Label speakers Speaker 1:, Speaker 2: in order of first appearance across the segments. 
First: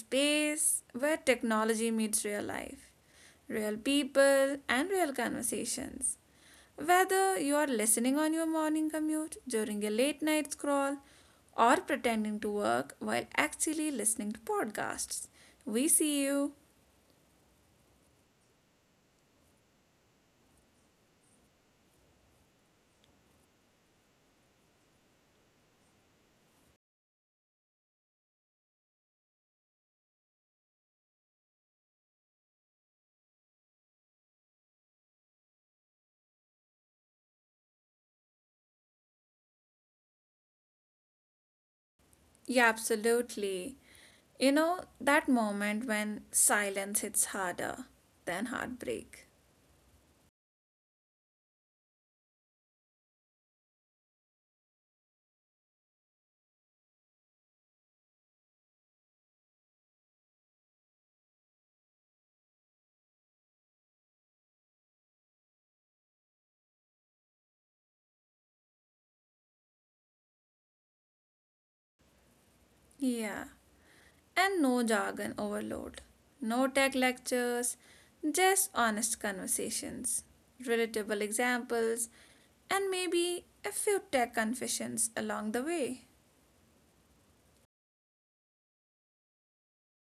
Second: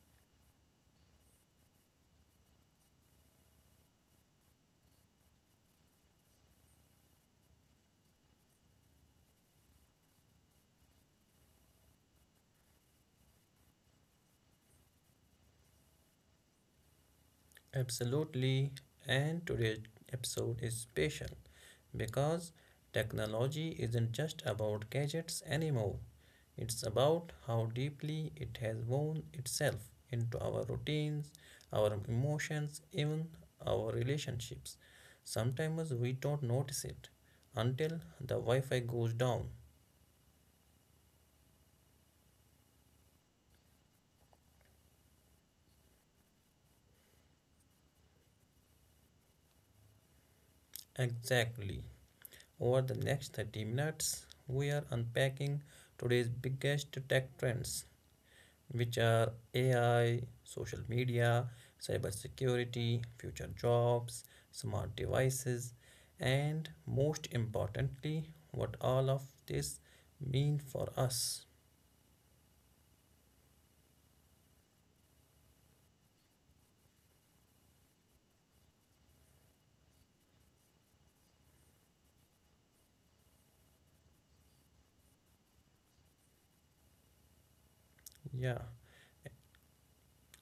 Speaker 1: space where technology meets real life, real people, and real conversations. Whether you are listening on your morning commute, during a late night scroll, or pretending to work while actually listening to podcasts, we see you.
Speaker 2: Absolutely, and today's episode is special because technology isn't just about gadgets anymore. It's about how deeply it has woven itself into our routines, our emotions, even our relationships. Sometimes we don't notice it until the Wi Fi goes down.
Speaker 1: Yeah, absolutely. You know, that moment when silence hits harder than heartbreak.
Speaker 2: Exactly. Over the next 30 minutes, we are unpacking today's biggest tech trends which are AI, social media, cybersecurity, future jobs, smart devices, and most importantly, what all of this mean for us.
Speaker 1: Yeah. And no jargon overload, no tech lectures, just honest conversations, relatable examples, and maybe a few tech confessions along the way.
Speaker 2: Yeah,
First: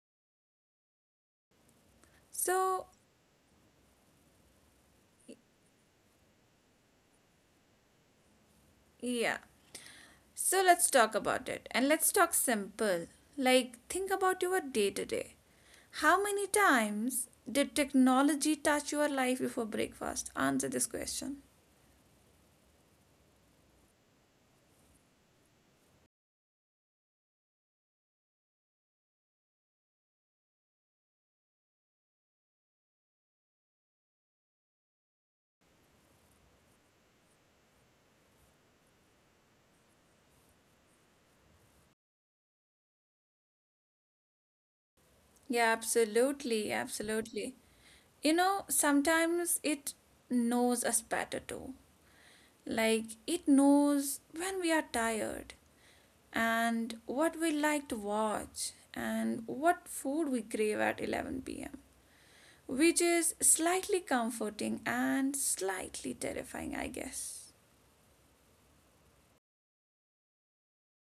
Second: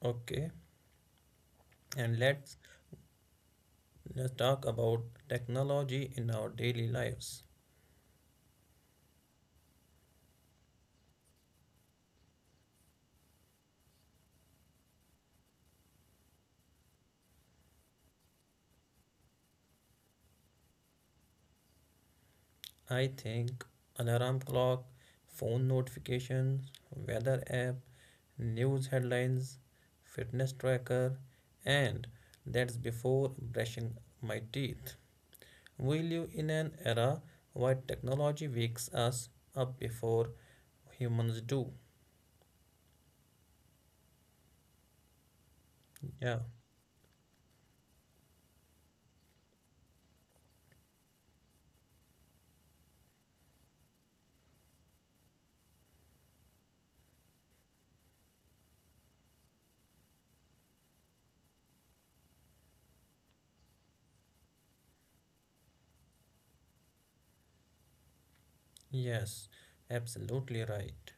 Speaker 2: okay. And
Speaker 1: So,
Speaker 2: let's talk about technology in our daily lives.
Speaker 1: yeah, so let's talk about it and let's talk simple. Like, think about your day to day. How many times did technology touch your life before breakfast? Answer this question.
Speaker 2: I think alarm clock, phone notifications, weather app, news headlines, fitness tracker, and that's before brushing my teeth. We live in an era where technology wakes us up before humans do.
Speaker 1: Yeah,
Speaker 2: Yeah,
Speaker 1: absolutely, absolutely. You know, sometimes it knows us better too. Like, it knows when we are tired and what we like to watch and what food we crave at 11 p.m., which is slightly comforting and slightly terrifying, I guess.
Speaker 2: yes, absolutely right.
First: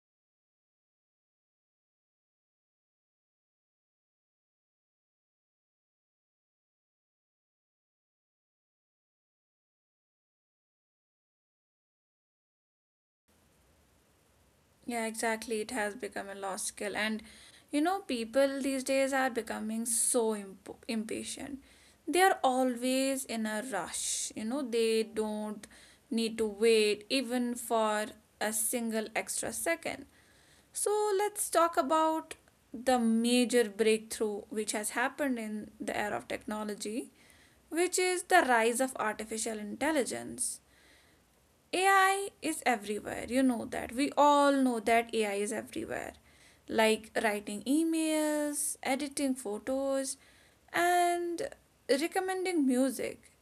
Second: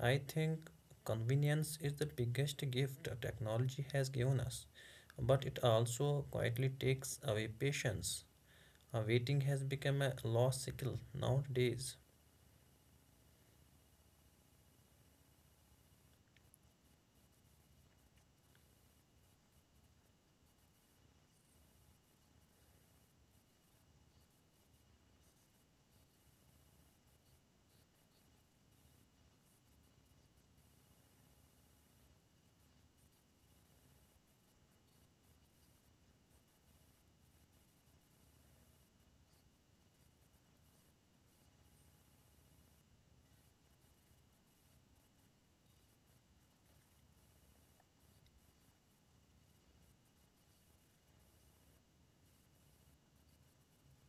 Speaker 2: I think convenience is the biggest gift technology has given us, but it also quietly takes away patience. Waiting has become a lost skill nowadays.
Speaker 1: Yeah, exactly. It has become a lost skill. And you know, people these days are becoming so impatient. They are always in a rush. You know, they don't need to wait even for a single extra second. So, let's talk about the major breakthrough which has happened in the era of technology, which is the rise of artificial intelligence. AI is everywhere. You know that. We all know that AI is everywhere. Like writing emails, editing photos, and recommending music.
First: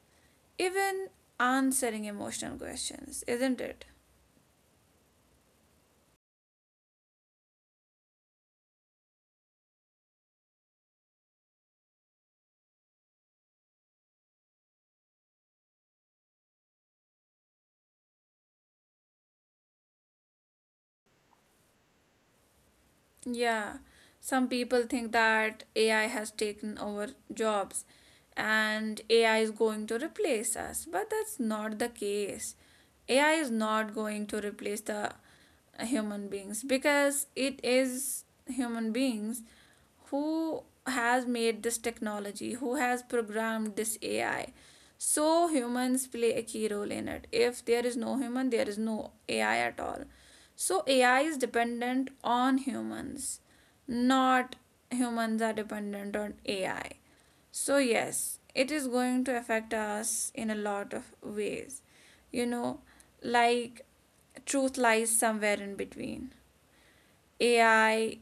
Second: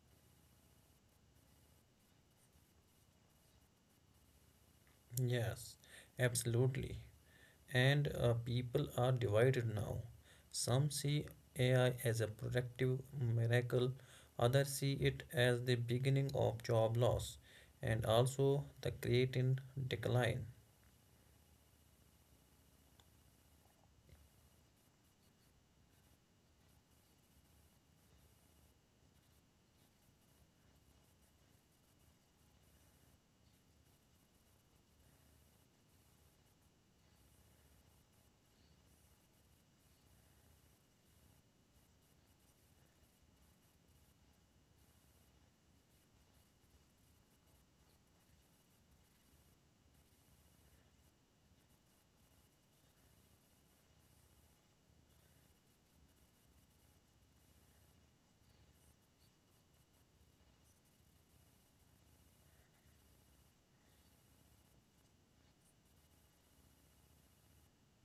Speaker 1: Even answering emotional questions, isn't it?
Speaker 2: Yes, absolutely. And people are divided now. Some see AI as a productive miracle, others see it as the beginning of job loss and also the creating decline.
Speaker 1: Yeah. Some people think that AI has taken over jobs and AI is going to replace us, but that's not the case. AI is not going to replace the human beings, because it is human beings who has made this technology, who has programmed this AI. So humans play a key role in it. If there is no human, there is no AI at all. So AI is dependent on humans, not humans are dependent on AI. So, yes, it is going to affect us in a lot of ways. You know, like, truth lies somewhere in between. AI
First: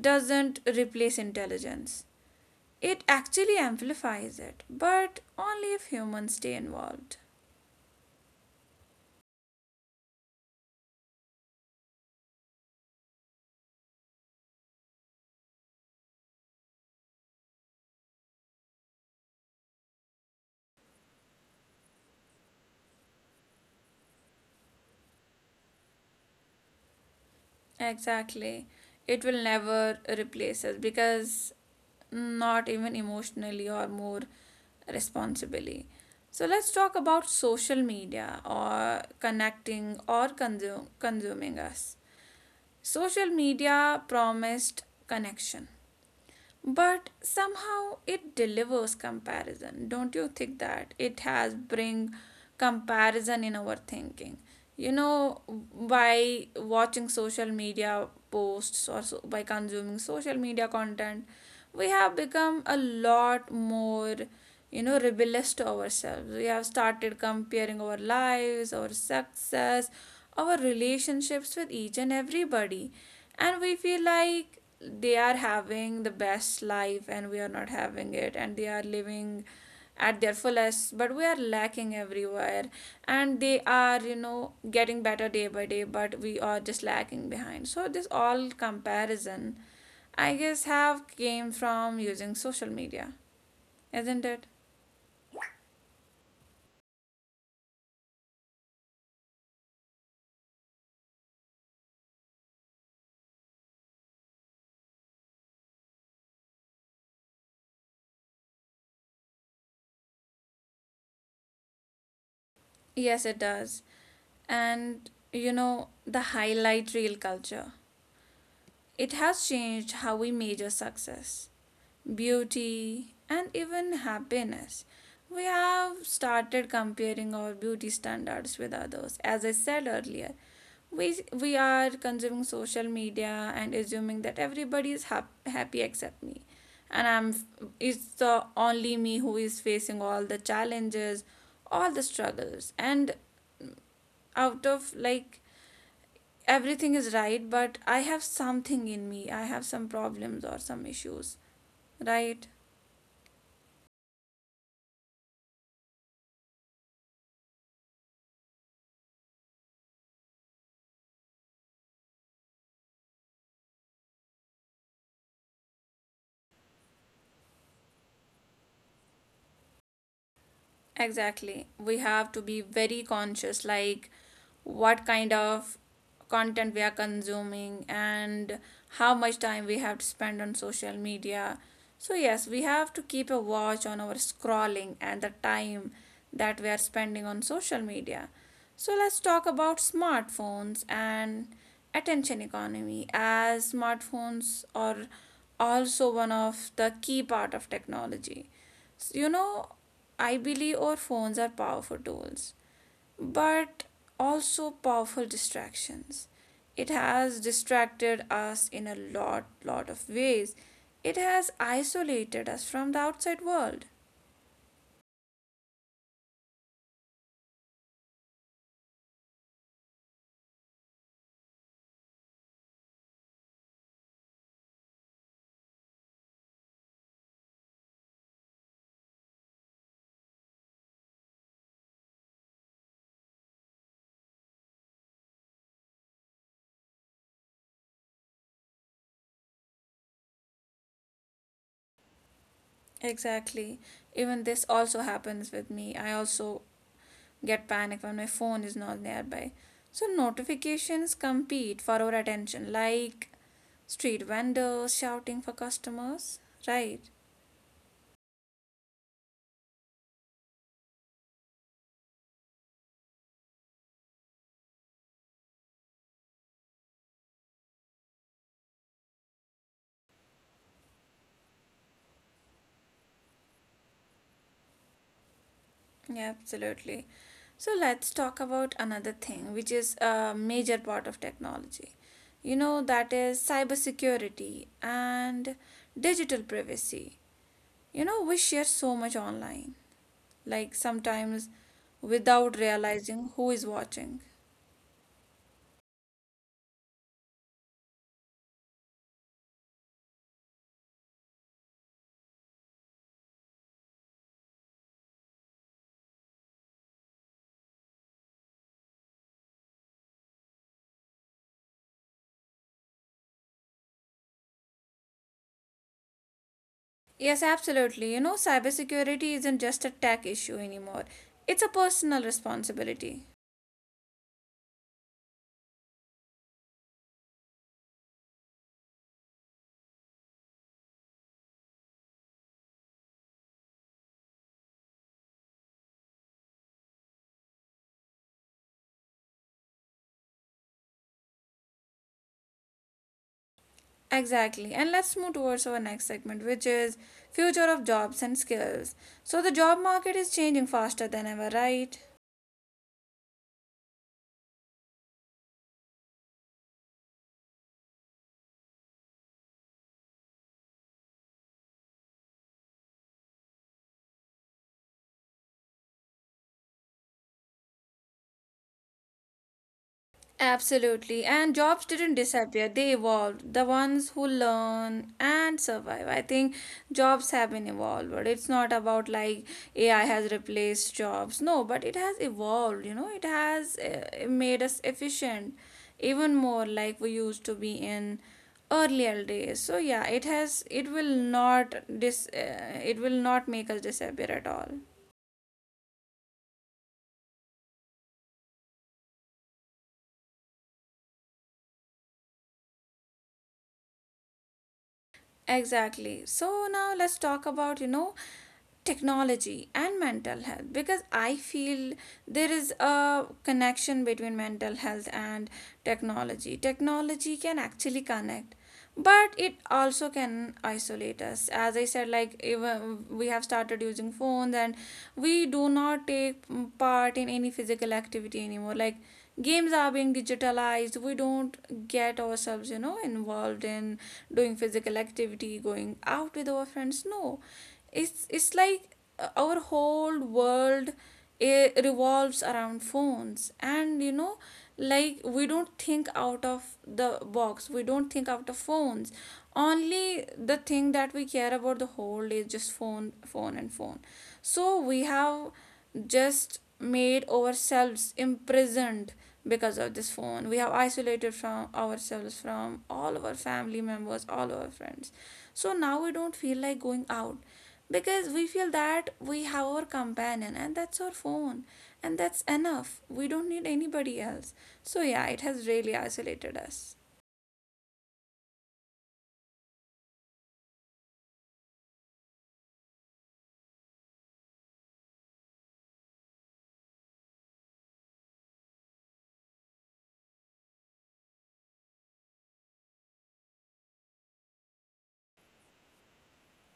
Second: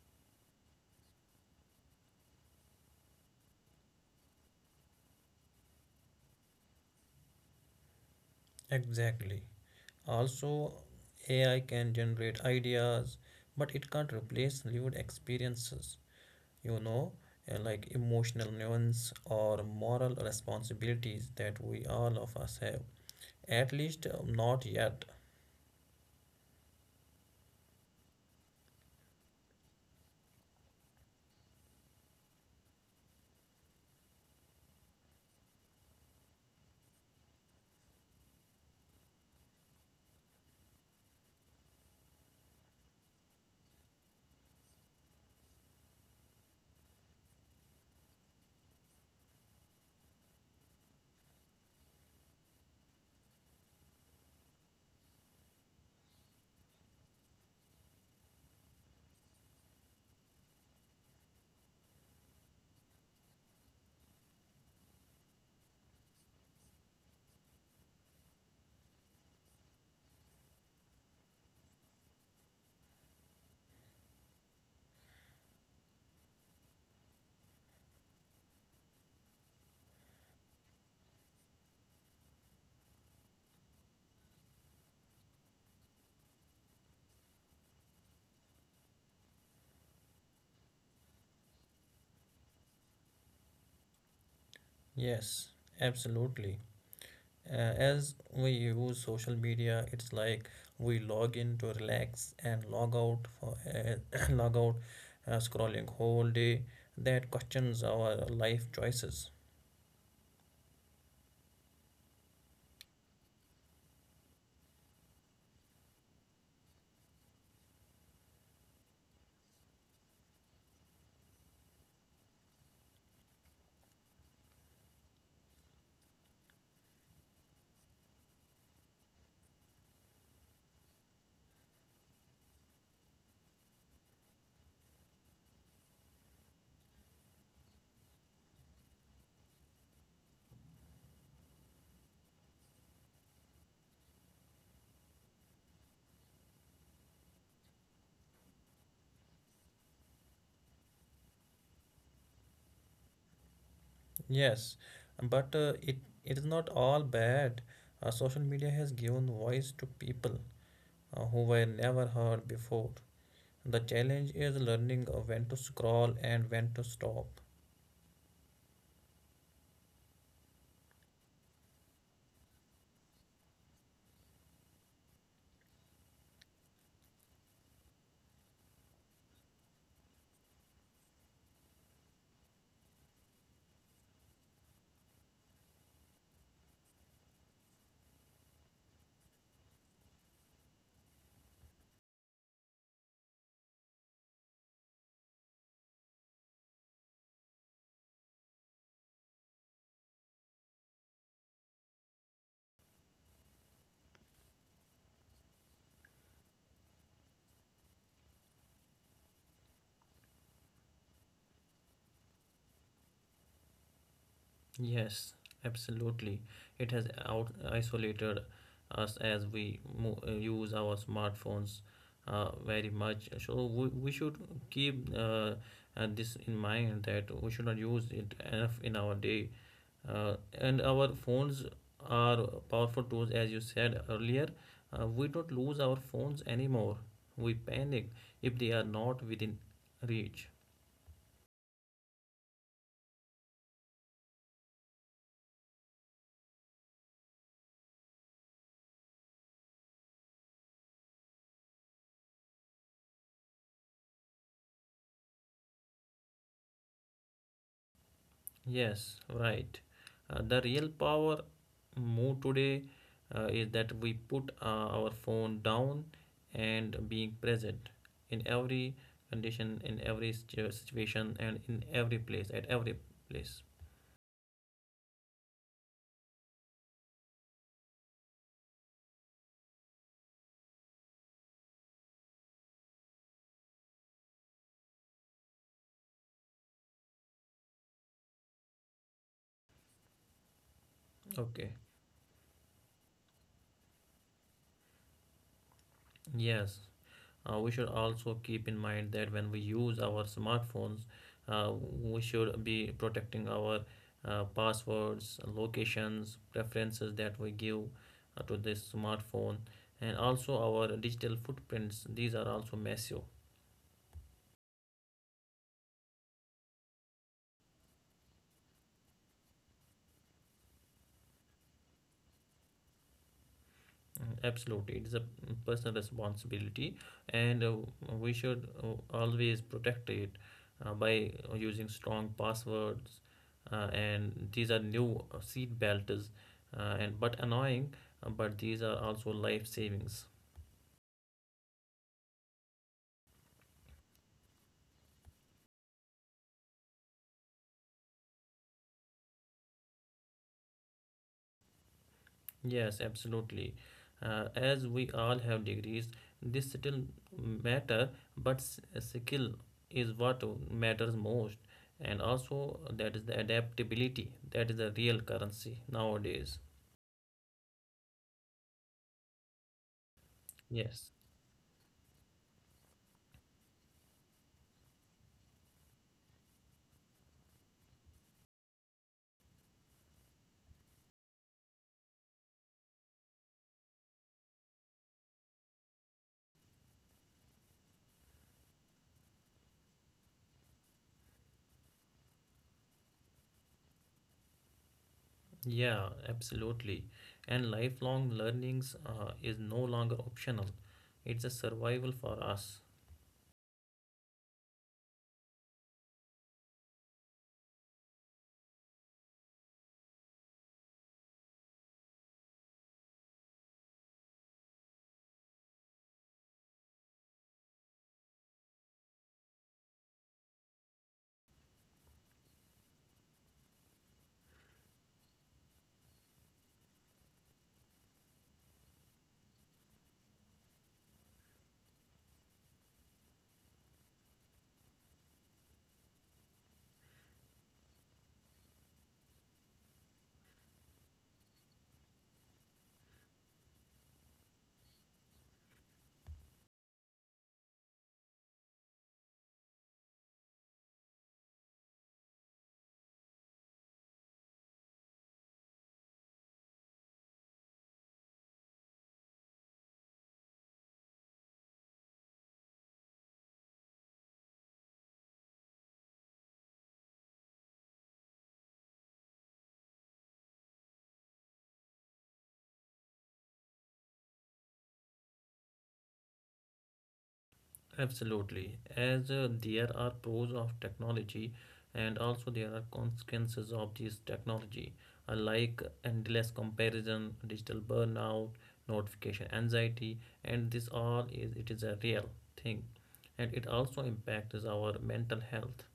Speaker 1: doesn't replace intelligence, it actually amplifies it, but only if humans stay involved.
Speaker 2: Exactly. Also, AI can generate ideas, but it can't replace lived experiences, you know, like emotional nuance or moral responsibilities that we all of us have. At least not yet.
Speaker 1: Exactly. It will never replace us, because not even emotionally or more responsibly. So let's talk about social media or connecting or consuming us. Social media promised connection, but somehow it delivers comparison. Don't you think that it has bring comparison in our thinking? You know, by watching social media posts or so, by consuming social media content, we have become a lot more rebellious to ourselves. We have started comparing our lives, our success, our relationships with each and everybody, and we feel like they are having the best life and we are not having it, and they are living at their fullest but we are lacking everywhere, and they are getting better day by day, but we are just lacking behind. So this all comparison, I guess, half came from using social media, isn't it?
Speaker 2: Yes, absolutely. As we use social media, it's like we log in to relax and log out for log out scrolling whole day. That questions our life choices.
Speaker 1: Yes, it does. And you know, the highlight reel culture. It has changed how we measure success, beauty, and even happiness. We have started comparing our beauty standards with others. As I said earlier, we are consuming social media and assuming that everybody is happy except me, and I'm it's the only me who is facing all the challenges, all the struggles, and out of like, everything is right, but I have something in me, I have some problems or some issues, right?
Speaker 2: Yes, but it is not all bad. Social media has given voice to people who were never heard before. The challenge is learning when to scroll and when to stop.
Speaker 1: Exactly. We have to be very conscious, like, what kind of content we are consuming and how much time we have to spend on social media. So, yes, we have to keep a watch on our scrolling and the time that we are spending on social media. So, let's talk about smartphones and attention economy, as smartphones are also one of the key part of technology. You know, I believe our phones are powerful tools, but also powerful distractions. It has distracted us in a lot, lot of ways. It has isolated us from the outside world.
Speaker 2: Yes, absolutely. It has out isolated us as we mo use our smartphones very much. So we should keep this in mind that we should not use it enough in our day. And our phones are powerful tools, as you said earlier. We don't lose our phones anymore. We panic if they are not within reach.
Speaker 1: Exactly. Even this also happens with me. I also get panic when my phone is not nearby. So notifications compete for our attention, like street vendors shouting for customers, right?
Speaker 2: Yes, right. The real power move today is that we put our phone down and being present in every condition, in every situation, and in every place, at every place.
Speaker 1: Yeah, absolutely. So let's talk about another thing, which is a major part of technology. You know, that is cybersecurity and digital privacy. You know, we share so much online, like, sometimes
Speaker 2: Okay.
Speaker 1: without realizing who is watching.
Speaker 2: Yes. We should also keep in mind that when we use our smartphones uh, we should be protecting our passwords, locations, preferences that we give to this smartphone, and also our digital footprints, these are also massive.
Speaker 1: Yes, absolutely. You know, cybersecurity isn't just a tech issue anymore, it's a personal responsibility.
Speaker 2: Absolutely, it is a personal responsibility, and we should always protect it by using strong passwords. And these are new seat belts, and but annoying, but these are also life savings.
Speaker 1: Exactly. And let's move towards our next segment, which is future of jobs and skills. So the job market is changing faster than ever, right?
Speaker 2: Yes, absolutely. As we all have degrees, this still matter, but skill is what matters most, and also that is the adaptability. That is the real currency nowadays.
Speaker 1: Absolutely. And
Speaker 2: Yes,
Speaker 1: jobs didn't disappear, they evolved. The ones who learn and survive. I think jobs have been evolved. But it's not about like AI has replaced jobs. No, but it has evolved, you know, it has made us efficient even more like we used to be in earlier days. So yeah, it has it will not dis it will not make us disappear at all.
Speaker 2: yeah, absolutely. And lifelong learnings is no longer optional. It's a survival for us.
Speaker 1: Exactly. So now let's talk about, you know, technology and mental health, because I feel there is a connection between mental health and technology. Technology can actually connect, but it also can isolate us. As I said, like, even we have started using phones and we do not take part in any physical activity anymore. Like, games are being digitalized, we don't get ourselves involved in doing physical activity, going out with our friends. No, it's like, our whole world revolves around phones. And you know, like, we don't think out of the box, we don't think out of phones. Only the thing that we care about the whole day is just phone, phone, and phone. So we have just made ourselves imprisoned because of this phone. We have isolated from ourselves, from all of our family members, all of our friends. So now we don't feel like going out, because we feel that we have our companion and that's our phone, and that's enough, we don't need anybody else. So yeah, it has really isolated us.
Speaker 2: Absolutely. As there are pros of technology, and also there are consequences of this technology, like endless comparison, digital burnout, notification anxiety, and this all is it is a real thing. And it also impacts our mental health.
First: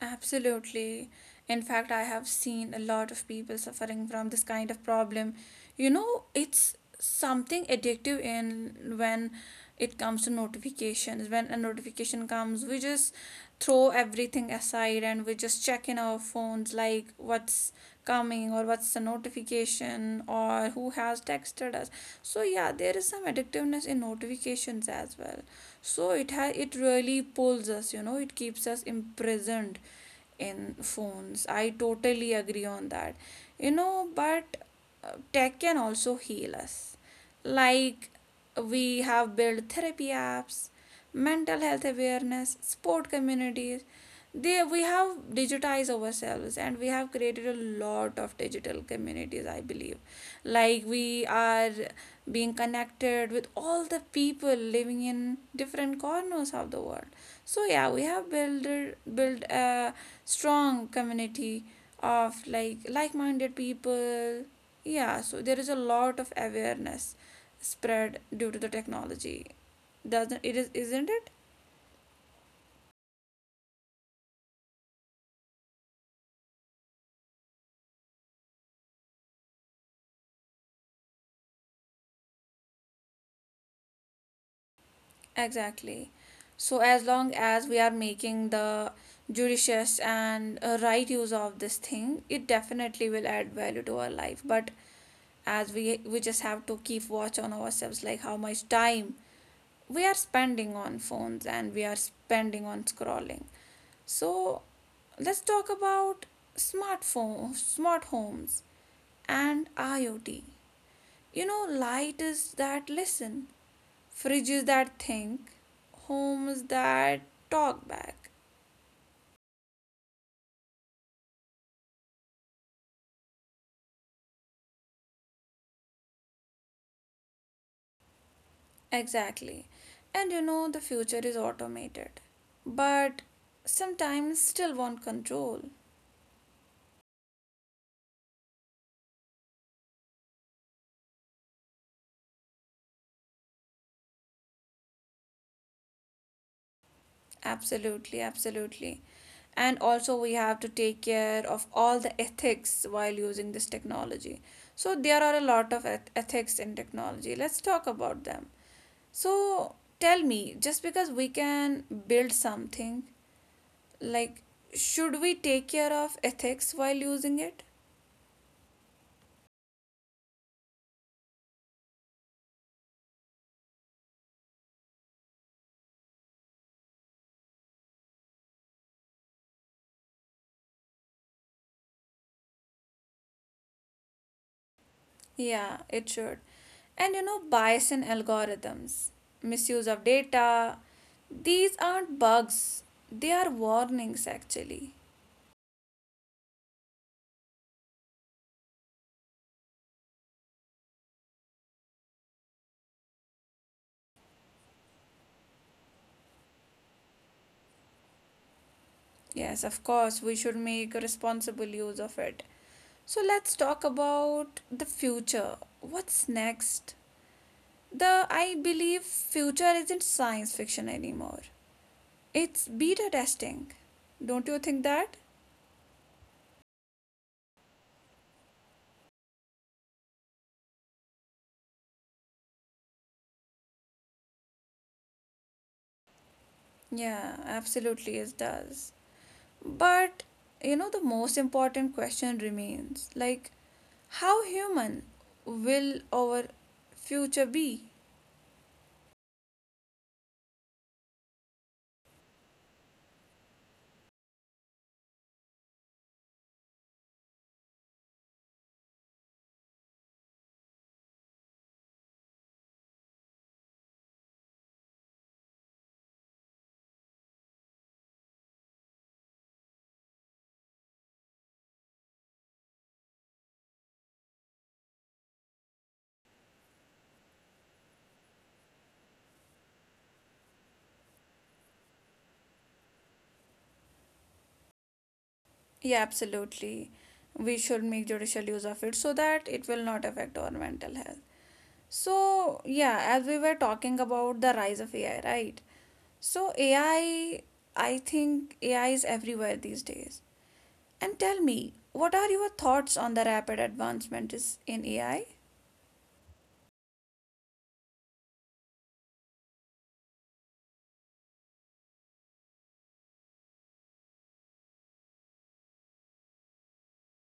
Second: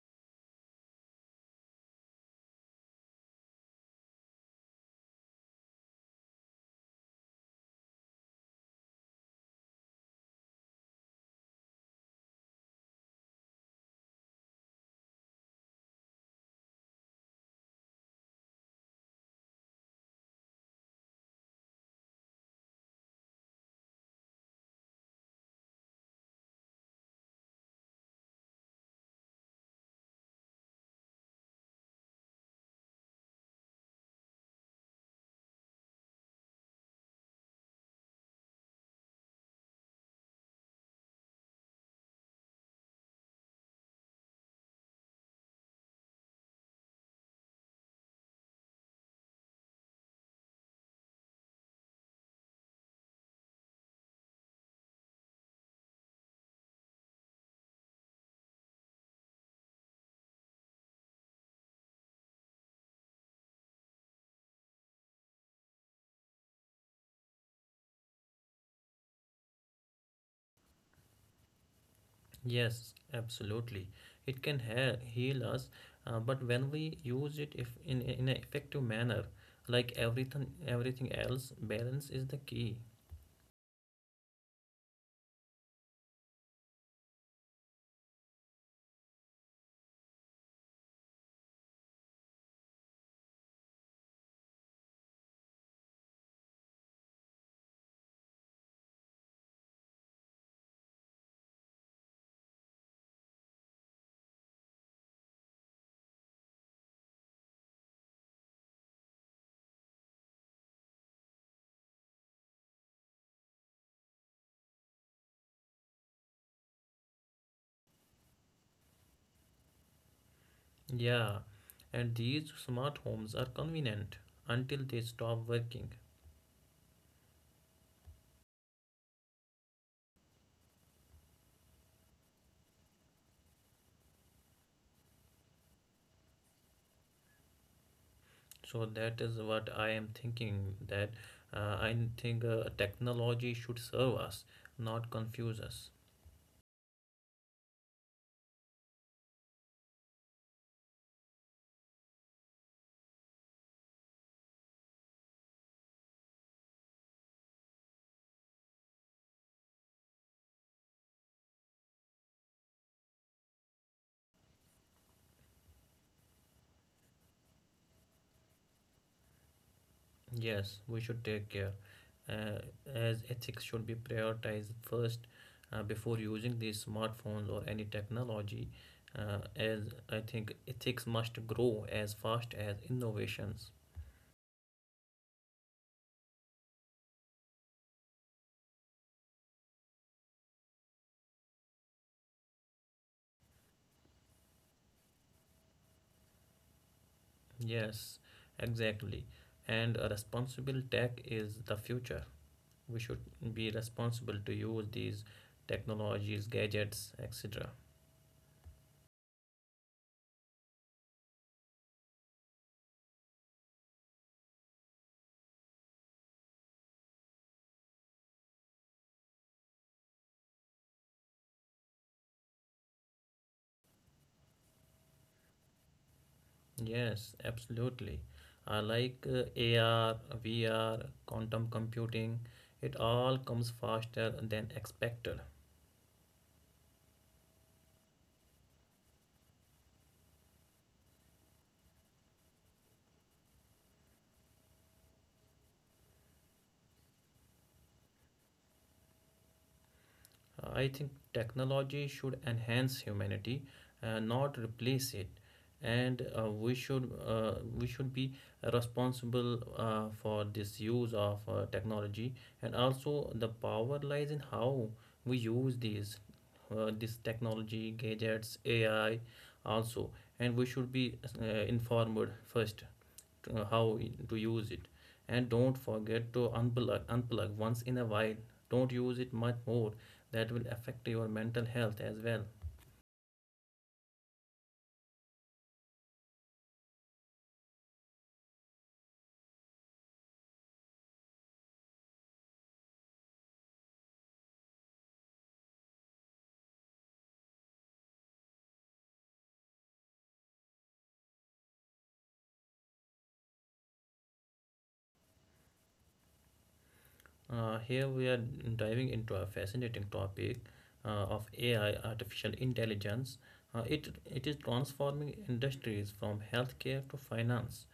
Speaker 1: Absolutely. In fact, I have seen a lot of people suffering from this kind of problem. You know, it's something addictive in when it comes to notifications. When a notification comes, we just throw everything aside and we just check in our phones like, what's coming or what's the notification or who has texted us. So yeah, there is some addictiveness in notifications as well. So it really pulls us, you know, it keeps us imprisoned in phones. I totally agree on that. You know, but tech can also heal us. Like, we have built therapy apps, mental health awareness, sport communities. We have digitized ourselves and we have created a lot of digital communities, I believe. Like, we are being connected with all the people living in different corners of the world. So yeah, we have built a strong community of like, like-minded people. Yeah, so there is a lot of awareness spread due to the technology, doesn't it is isn't it?
Speaker 2: Yes, absolutely. It can heal us, but when we use it if in in an effective manner, like everything else, balance is the key.
Speaker 1: Exactly. So as long as we are making the judicious and right use of this thing, it definitely will add value to our life. But as we just have to keep watch on ourselves, like, how much time we are spending on phones and we are spending on scrolling. So let's talk about smart homes and IoT. You know, light is that listen, fridges that think, homes that talk back.
Speaker 2: Yeah, and these smart homes are convenient until they stop working.
Speaker 1: Exactly. And you know, the future is automated. But sometimes still want control.
Speaker 2: So that is what I am thinking, that I think technology should serve us, not confuse us.
Speaker 1: Absolutely, absolutely. And also, we have to take care of all the ethics while using this technology. So there are a lot of ethics in technology, let's talk about them. So tell me, just because we can build something, like, should we take care of ethics while using it?
Speaker 2: Yes, we should take care uh, as ethics should be prioritized first before using these smartphones or any technology. As I think ethics must grow as fast as innovations.
Speaker 1: Yeah, it should. And you know, bias in algorithms, misuse of data, these aren't bugs, they are warnings actually.
Speaker 2: Yes, exactly. And a responsible tech is the future. We should be responsible to use these technologies, gadgets, etc.
Speaker 1: Yes, of course, we should make a responsible use of it. So let's talk about the future. What's next? The I believe future isn't science fiction anymore. It's beta testing. Don't you think that?
Speaker 2: Yes, absolutely. I like AR, VR, quantum computing. It all comes faster than expected.
Speaker 1: Yeah, absolutely it does. But you know, the most important question remains, like, how human will our future be?
Speaker 2: I think technology should enhance humanity, not replace it. And we should be responsible for this use of technology. And also, the power lies in how we use these this technology, gadgets, AI, also. And we should be informed first how to use it, and don't forget to unplug once in a while. Don't use it much more; that will affect your mental health as well.
Speaker 1: Yeah, absolutely. We should make judicial use of it so that it will not affect our mental health. So, yeah, as we were talking about the rise of AI, right? So, AI, I think AI is everywhere these days. And tell me, what are your thoughts on the rapid advancements in AI?
Speaker 2: Here we are, diving into a fascinating topic of AI, artificial intelligence. It is transforming industries from healthcare to finance.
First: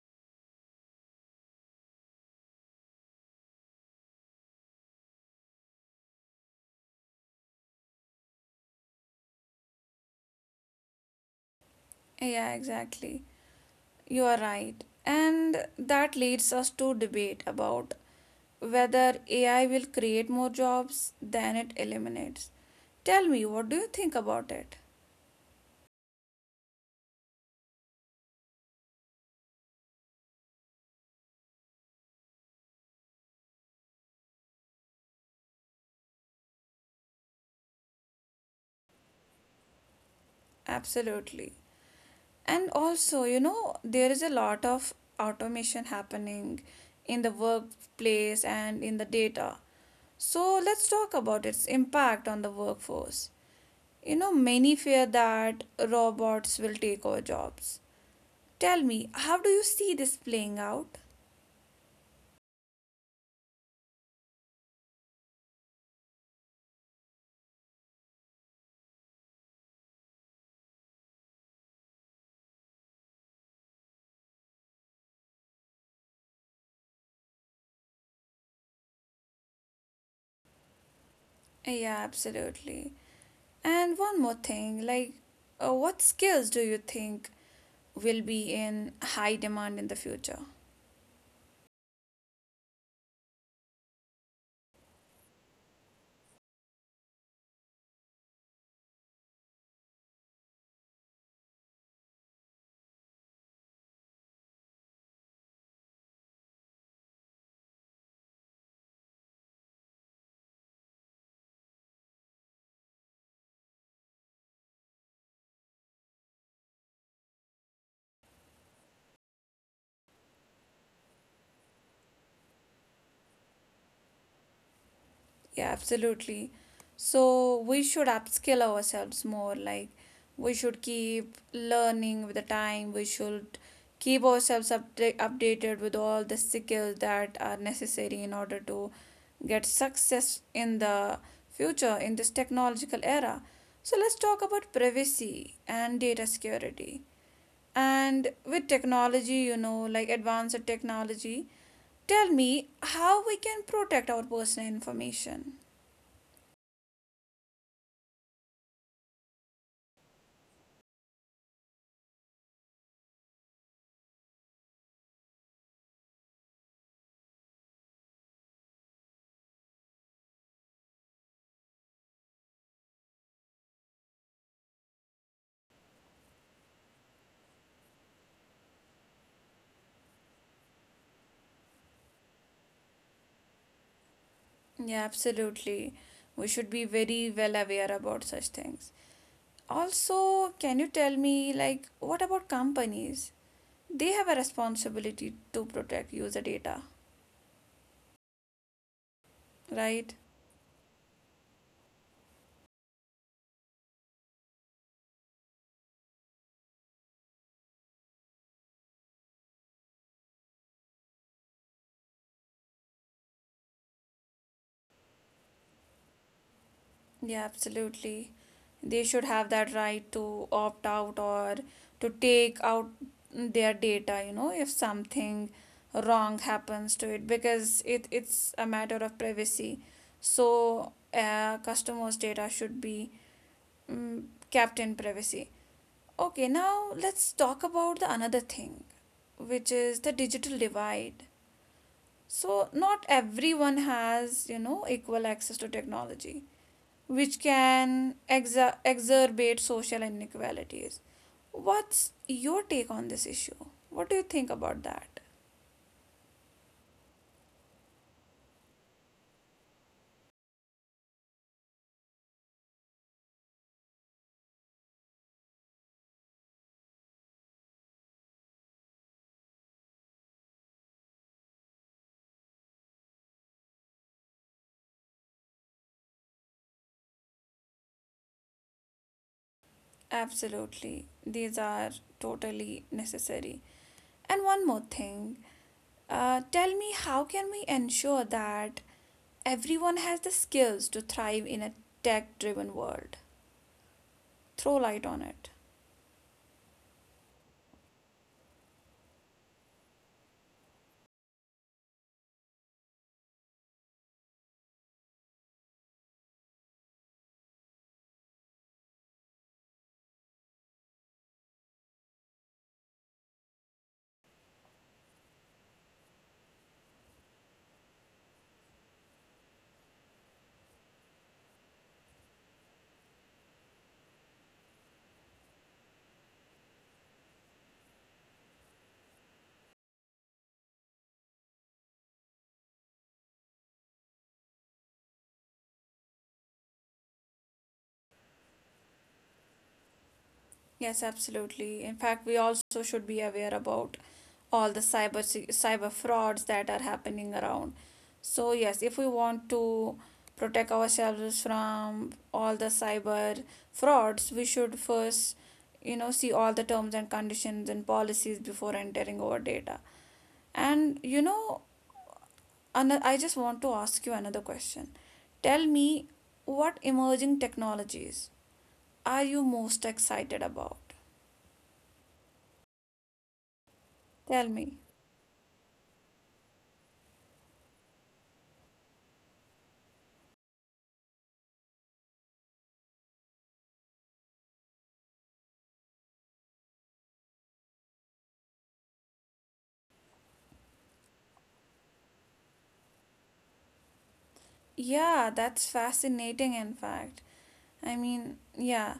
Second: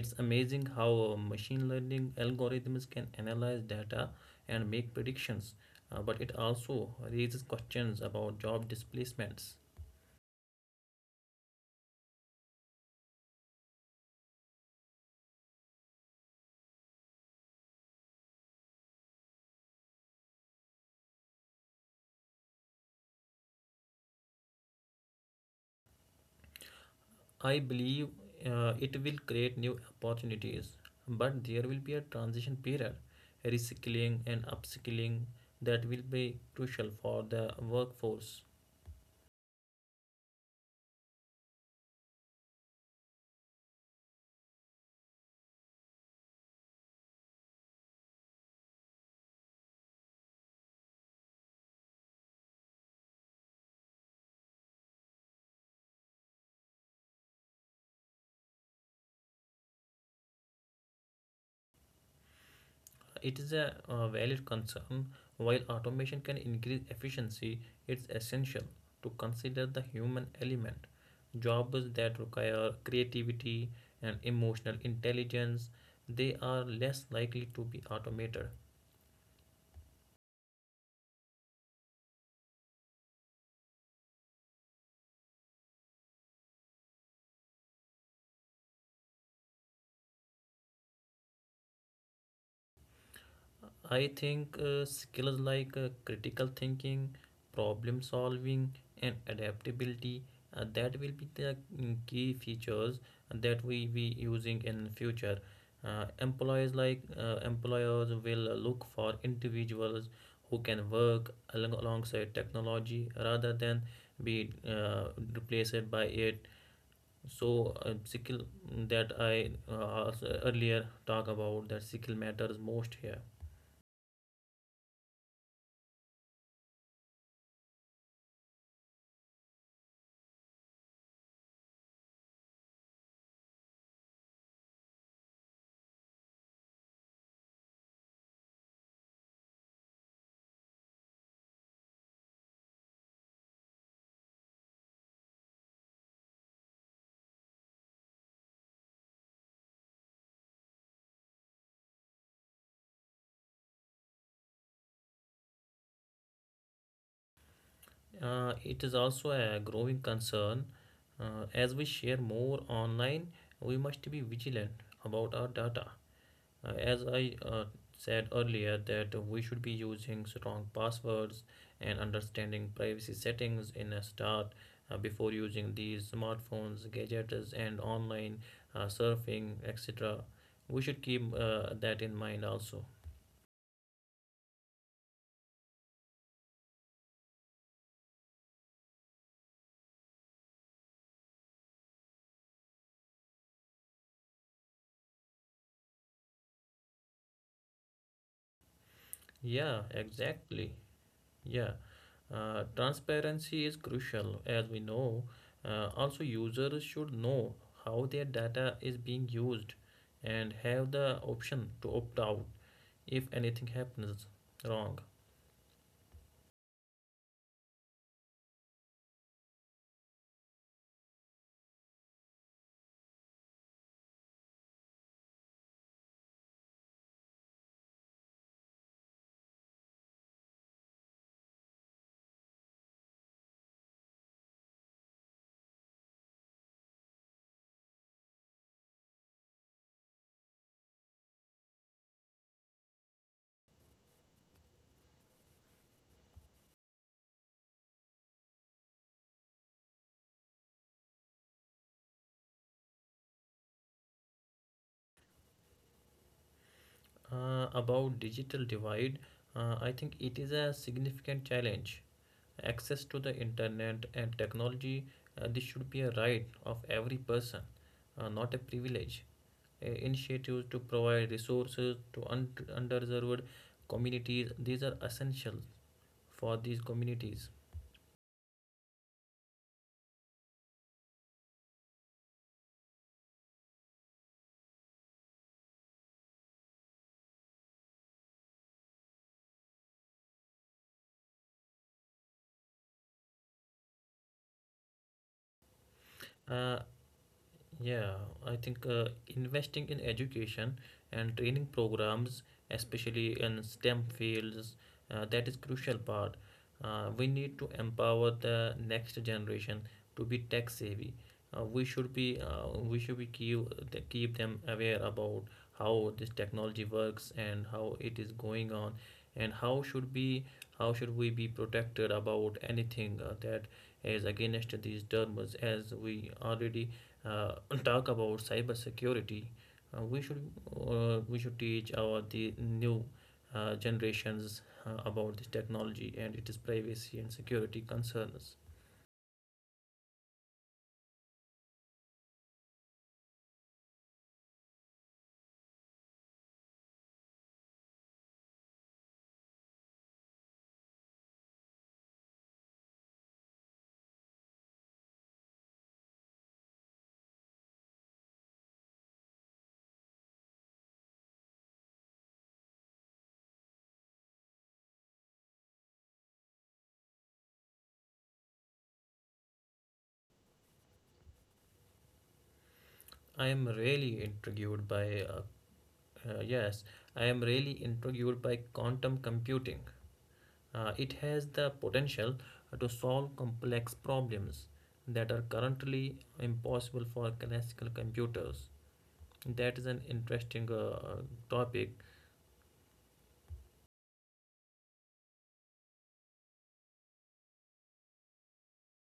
Speaker 2: It's amazing how machine learning algorithms can analyze data and make predictions, but it also raises questions about job displacements.
Speaker 1: Yeah, exactly. You are right. And that leads us to debate about whether AI will create more jobs than it eliminates. Tell me, what do you think about it?
Speaker 2: I believe it will create new opportunities, but there will be a transition period. Reskilling and upskilling, that will be crucial for the workforce.
Speaker 1: Absolutely. And also, you know, there is a lot of automation happening in the workplace and in the data. So let's talk about its impact on the workforce. You know, many fear that robots will take over jobs. Tell me, how do you see this playing out?
Speaker 2: It is a valid concern. While automation can increase efficiency, it's essential to consider the human element. Jobs that require creativity and emotional intelligence, they are less likely to be automated.
Speaker 1: Yeah, absolutely. And one more thing, like, what skills do you think will be in high demand in the future?
Speaker 2: I think skills like critical thinking, problem solving, and adaptability, that will be the key features that we be using in future. Employees like employers will look for individuals who can work along alongside technology rather than be replaced by it. So skill, that I also earlier talk about, that skill matters most here.
Speaker 1: Yeah, absolutely. So we should upskill ourselves more. Like, we should keep learning with the time. We should keep ourselves updated with all the skills that are necessary in order to get success in the future in this technological era. So let's talk about privacy and data security. And with technology, you know, like advanced technology, tell me how we can protect our personal information.
Speaker 2: It is also a growing concern. As we share more online, we must be vigilant about our data. As I said earlier, that we should be using strong passwords and understanding privacy settings in a start before using these smartphones, gadgets, and online surfing, etc. We should keep that in mind also.
Speaker 1: Yeah, absolutely. We should be very well aware about such things. Also, can you tell me, like, what about companies? They have a responsibility to protect user data,
Speaker 2: Yeah, exactly.
Speaker 1: right?
Speaker 2: Yeah, transparency is crucial, as we know. Also, users should know how their data is being used and have the option to opt out if anything happens wrong.
Speaker 1: Yeah, absolutely, they should have that right to opt out or to take out their data, you know, if something wrong happens to it, because it's a matter of privacy. So customers data should be mm, kept in privacy. Okay, now let's talk about the another thing, which is the digital divide. So not everyone has, you know, equal access to technology, which can exacerbate social inequalities. What's your take on this issue? What do you think about that?
Speaker 2: About digital divide, I think it is a significant challenge. Access to the internet and technology, this should be a right of every person, not a privilege. Initiatives to provide resources to underserved communities, these are essential for these communities.
Speaker 1: Absolutely, these are totally necessary. And one more thing, tell me, how can we ensure that everyone has the skills to thrive in a tech driven world? Throw light on it.
Speaker 2: Uh, Yeah, I think investing in education and training programs, especially in STEM fields, that is crucial part. We need to empower the next generation to be tech savvy. We should be keep, keep them aware about how this technology works and how it is going on, and how should we be protected about anything that is against these terms. As we already uh, talk about cybersecurity, uh, we should we should teach our the new generations about this technology and its privacy and security concerns.
Speaker 1: Yes, absolutely. In fact, we also should be aware about all the cyber frauds that are happening around. So yes, if we want to protect ourselves from all the cyber frauds, we should first, you know, see all the terms and conditions and policies before entering our data. And you know, I just want to ask you another question. Tell me, what emerging technologies are you most excited about?
Speaker 2: I am really
Speaker 1: Tell
Speaker 2: intrigued
Speaker 1: me.
Speaker 2: by yes, I am really intrigued by quantum computing. It has the potential to solve complex problems that are currently impossible for classical computers. That is an interesting topic.
Speaker 1: Yeah, that's fascinating, in fact. I mean, yeah.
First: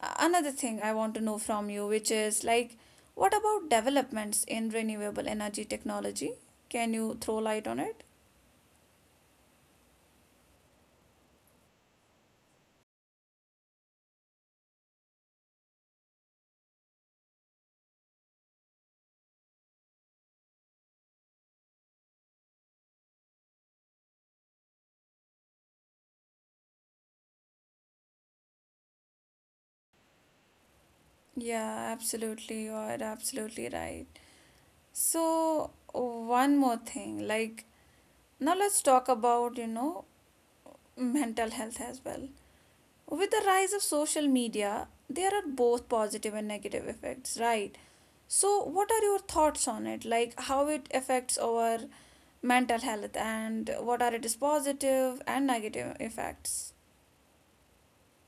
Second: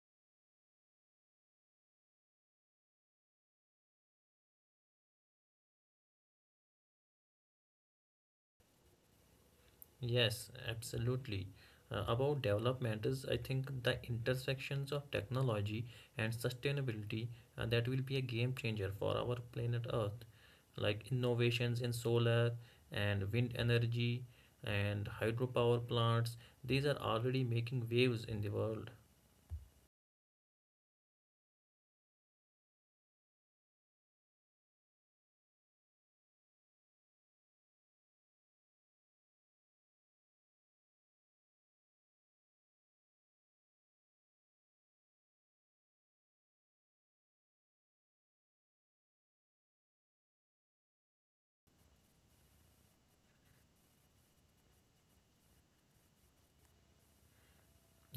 Speaker 1: Another thing I want to know from you, which is like, what about developments in renewable energy technology? Can you throw light on it?
Speaker 2: Yes, absolutely. About development is, I think, the intersections of technology and sustainability, that will be a game changer for our planet Earth, like innovations in solar and wind energy and hydropower plants. These are already making waves in the world.
Speaker 1: Yeah, absolutely. You're absolutely right. So, one more thing, like, now let's talk about, you know, mental health as well. With the rise of social media, there are both positive and negative effects, right? So, what are your thoughts on it? Like, how it affects our mental health and what are its positive and negative effects?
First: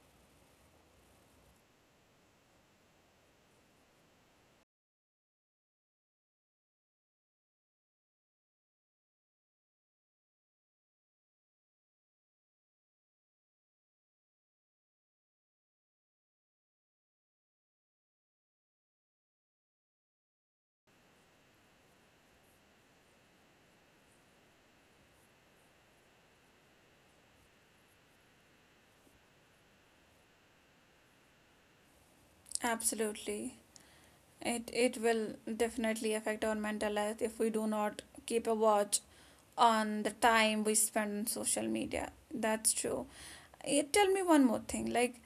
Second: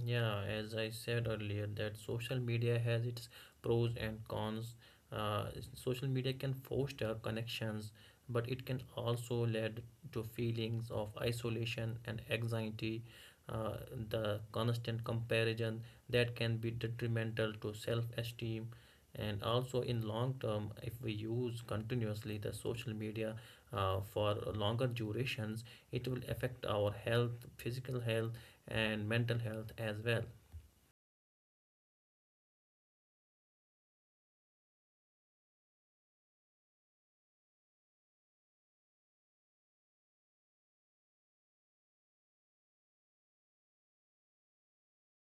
Speaker 2: Yeah, as I said earlier, that social media has its pros and cons. Uh, Social media can foster connections, but it can also lead to feelings of isolation and anxiety. Uh, the constant comparison, that can be detrimental to self-esteem, and also in long term, if we use continuously the social media for longer durations, it will affect our health, physical health and mental health as well.
Speaker 1: Absolutely. It will definitely affect our mental health if we do not keep a watch on the time we spend on social media. That's true. Eh, tell me one more thing. Like,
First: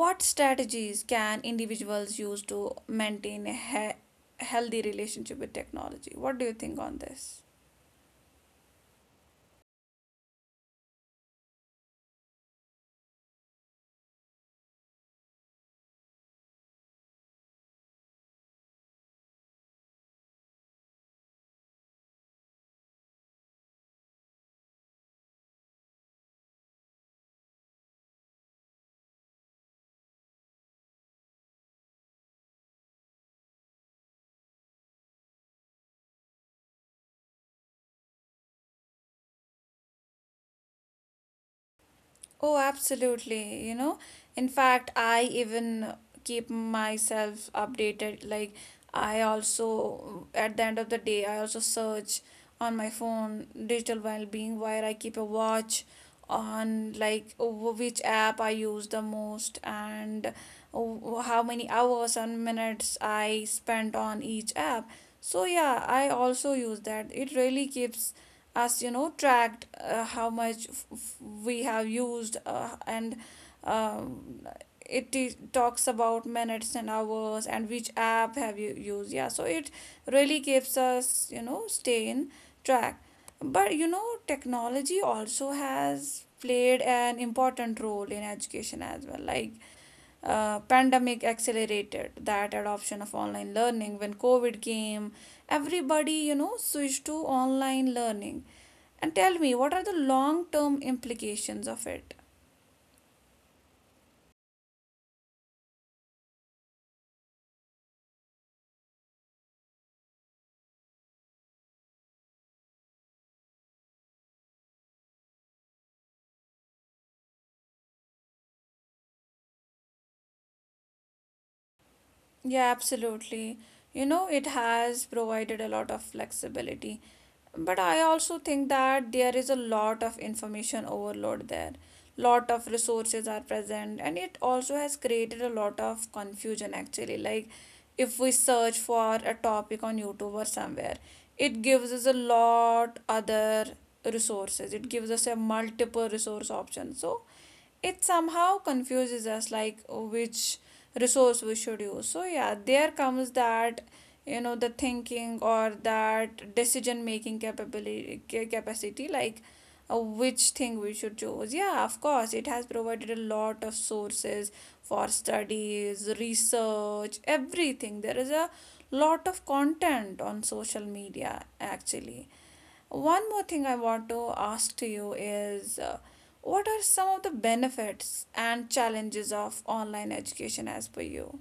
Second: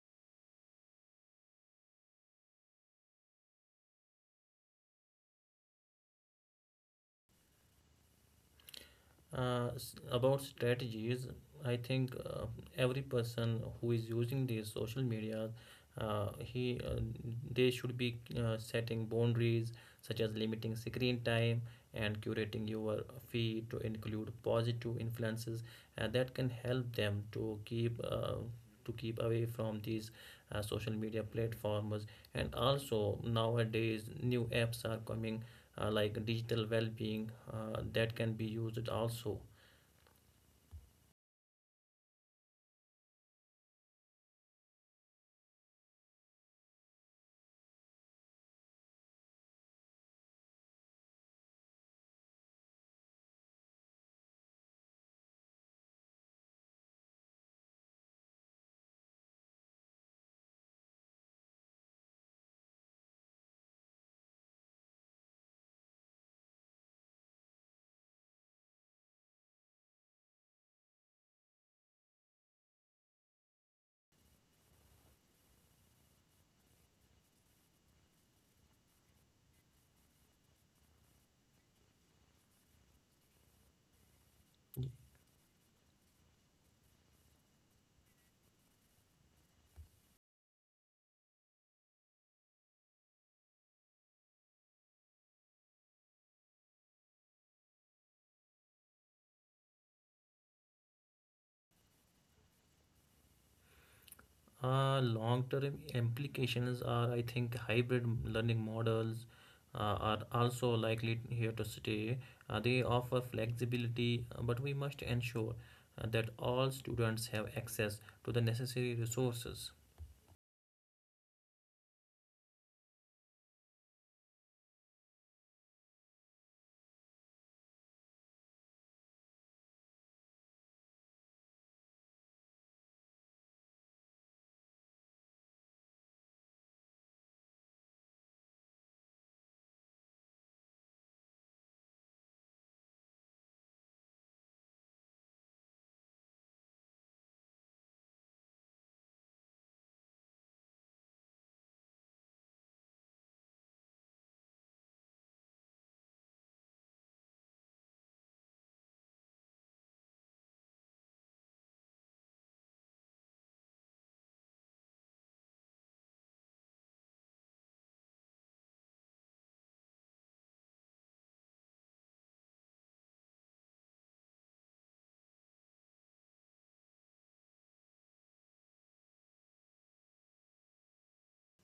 Speaker 1: what strategies can individuals use to maintain a healthy relationship with technology? What do you think on this?
Speaker 2: Uh, about strategies, I think every person who is using these social media, he they should be setting boundaries, such as limiting screen time and curating your feed to include positive influences, and that can help them to keep away from these social media platforms. And also, nowadays new apps are coming like digital well-being, that can be used also.
Speaker 1: Oh, absolutely. You know, in fact, I even keep myself updated. Like, I also, at the end of the day, I also search on my phone digital well-being, where I keep a watch on, like, which app I use the most and how many hours and minutes I spent on each app. So, yeah, I also use that. It really keeps us, you know, tracked, how much we have used, and um, it talks about minutes and hours and which app have you used. Yeah, so it really gives us, you know, stay in track. But you know, technology also has played an important role in education as well. Like, pandemic accelerated that adoption of online learning. When covid came, everybody, you know, switched to online learning. And tell me, what are the long term implications of it?
Speaker 2: Long-term implications are, I think, hybrid learning models are also likely here to stay. They offer flexibility, but we must ensure that all students have access to the necessary resources.
Speaker 1: Yeah, absolutely. You know, it has provided a lot of flexibility. But I also think that there is a lot of information overload there. Lot of resources are present, and it also has created a lot of confusion actually. Like, if we search for a topic on YouTube or somewhere, it gives us a lot other resources. It gives us a multiple resource option. So, it somehow confuses us like which resource we should use. So yeah, there comes that, you know, the thinking or that decision making capability capacity. Like, which thing we should choose. Yeah, of course it has provided a lot of sources for studies, research, everything. There is a lot of content on social media actually. One more thing I want to ask to you is, what are some of the benefits and challenges of online education as per you?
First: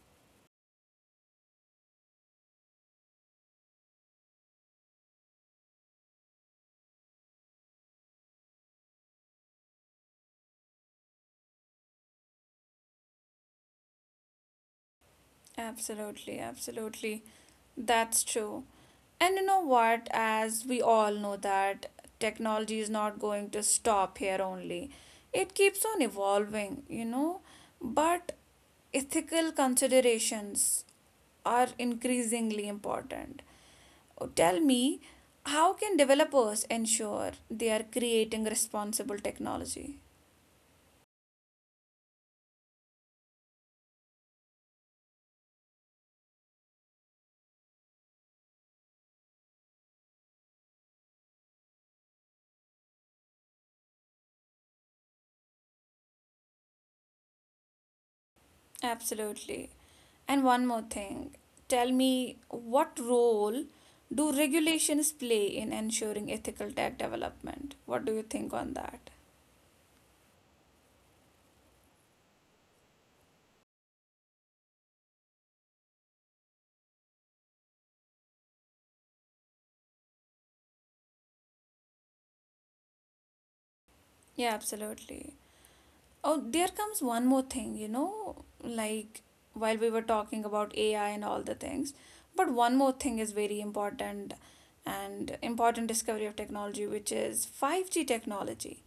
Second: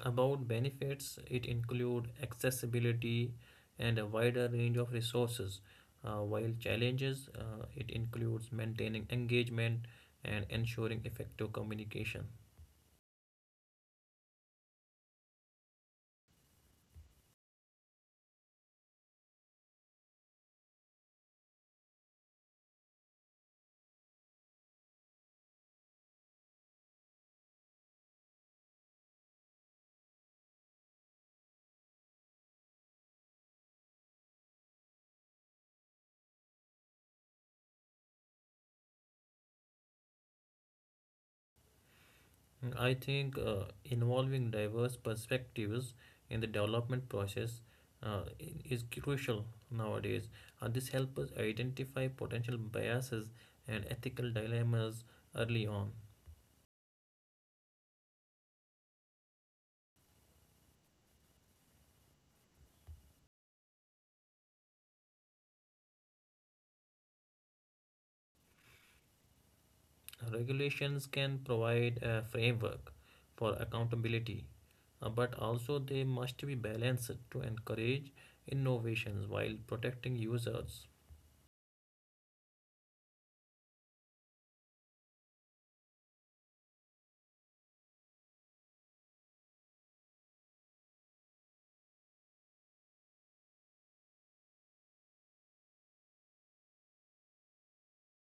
Speaker 2: About benefits, it includes accessibility and a wider range of resources, while challenges, it includes maintaining engagement and ensuring effective communication.
Speaker 1: Absolutely, absolutely. That's true. And you know what? As we all know that technology is not going to stop here only. It keeps on evolving, you know, but ethical considerations are increasingly important. Oh, tell me, how can developers ensure they are creating responsible technology?
Speaker 2: I think involving diverse perspectives in the development process uh, is crucial nowadays. This helps us identify potential biases and ethical dilemmas early on.
Speaker 1: Absolutely. And one more thing, tell me, what role do regulations play in ensuring ethical tech development? What do you think on that?
Speaker 2: Regulations can provide a framework for accountability, but also they must be balanced to encourage innovations while protecting users.
Speaker 1: Yeah, absolutely. Oh, there comes one more thing, you know, like, while we were talking about AI and all the things, but one more thing is very important and important discovery of technology, which is 5G technology.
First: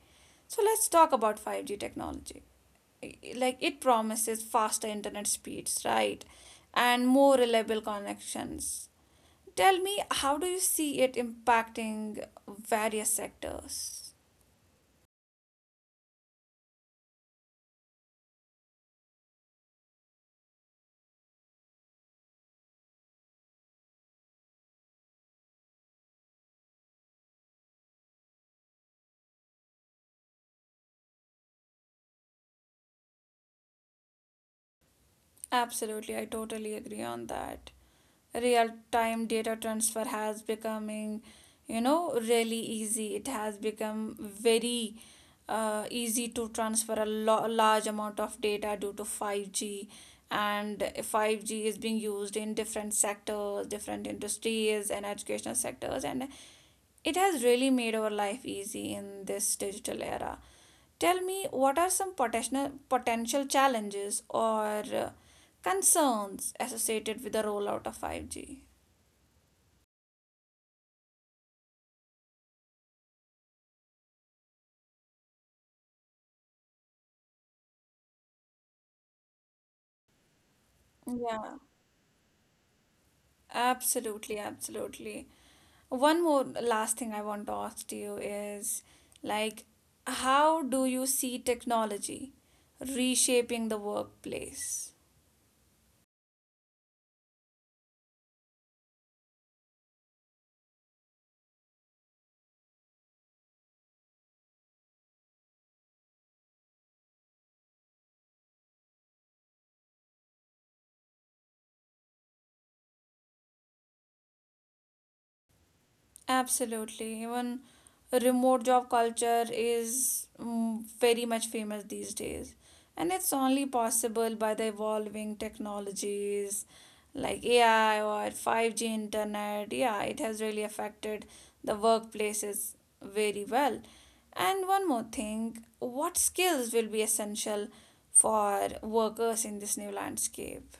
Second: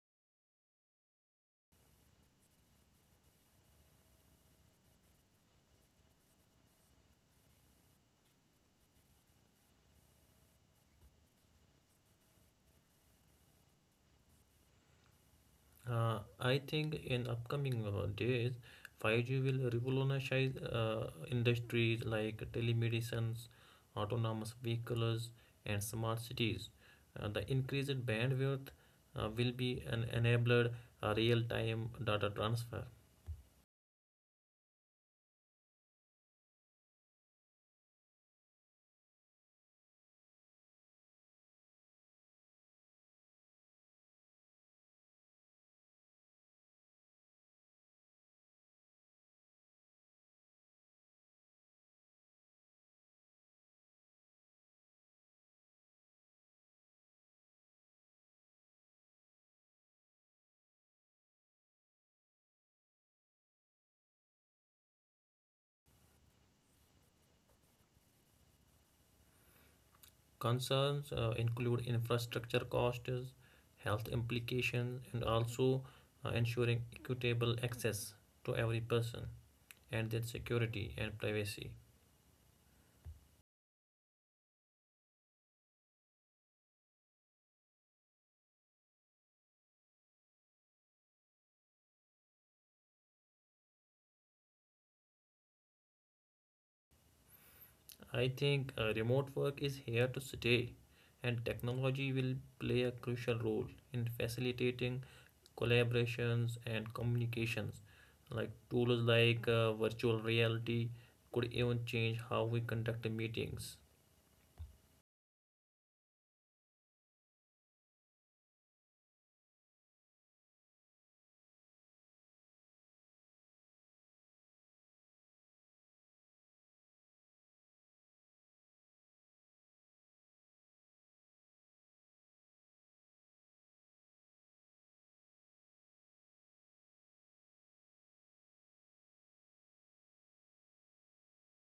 Speaker 1: So let's talk about 5G technology. Like, it promises faster internet speeds, right? And more reliable connections. Tell me, how do you see it impacting various sectors?
Speaker 2: I think in upcoming days, 5G will revolutionize industries like telemedicines, autonomous vehicles, and smart cities. The increased bandwidth will be an enabled real-time data transfer.
Speaker 1: Absolutely, I totally agree on that. Real time data transfer has becoming, you know, really easy. It has become very easy to transfer a large amount of data due to 5G. And 5G is being used in different sectors, different industries and educational sectors, and it has really made our life easy in this digital era. Tell me, what are some potential potential challenges or uh, concerns associated with the rollout of 5G?
Speaker 2: Concerns include infrastructure costs, health implications, and also ensuring equitable access to every person, and their security and
Speaker 1: Yeah,
Speaker 2: privacy.
Speaker 1: absolutely, absolutely. One more last thing I want to ask to you is, like, how do you see technology reshaping the workplace?
Speaker 2: I think remote work is here to stay, and technology will play a crucial role in facilitating collaborations and communications. Like tools like virtual reality could even change how we conduct meetings.
Speaker 1: Absolutely. Even remote job culture is very much famous these days. And it's only possible by the evolving technologies like AI or 5G internet. Yeah, it has really affected the workplaces very well. And one more thing, what skills will be essential for workers in this new landscape?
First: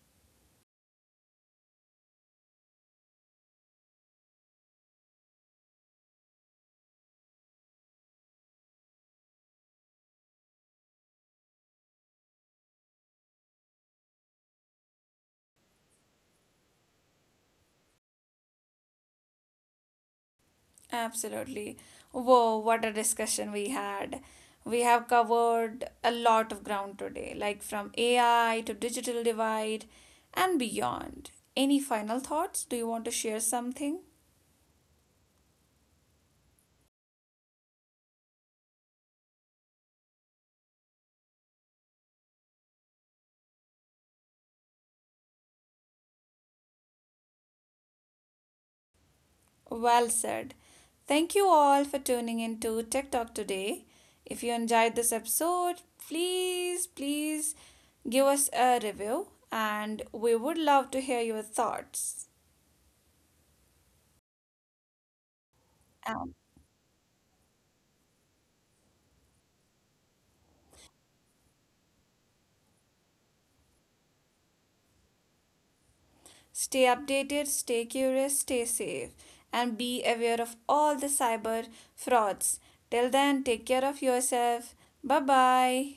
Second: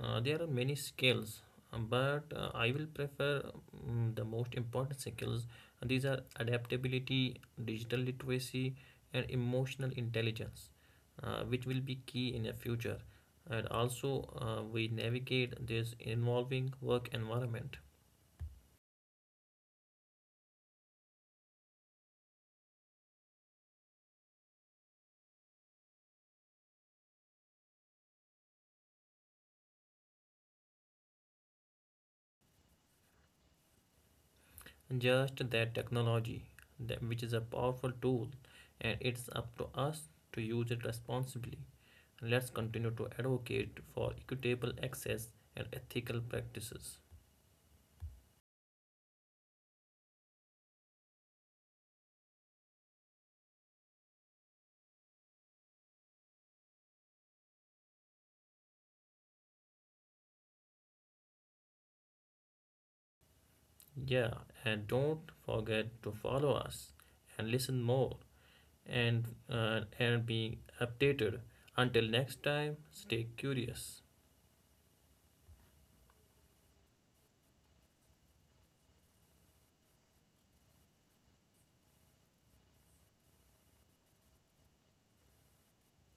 Speaker 2: There are many skills, but I will prefer the most important skills. These are adaptability, digital literacy, and emotional intelligence, which will be key in the future. And also, we navigate this involving work environment.
Speaker 1: Absolutely. Whoa, what a discussion we had. We have covered a lot of ground today, like from AI to digital divide and beyond. Any final thoughts? Do you want to share something?
Speaker 2: Just that technology, that, which is a powerful tool, and it's up to us to use it responsibly. Let's continue to advocate for equitable access and ethical practices.
Speaker 1: Well said. Thank you all for tuning into Tech Talk today. If you enjoyed this episode, please, please give us a review and we would love to hear your thoughts.
Speaker 2: Yeah, and don't forget to follow us and listen more, and and be updated. Until next time, stay curious.
Speaker 1: Stay updated, stay curious, stay safe, and be aware of all the cyber frauds. Till then, take care of yourself. Bye bye.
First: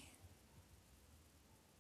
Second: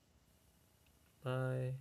Speaker 2: Bye.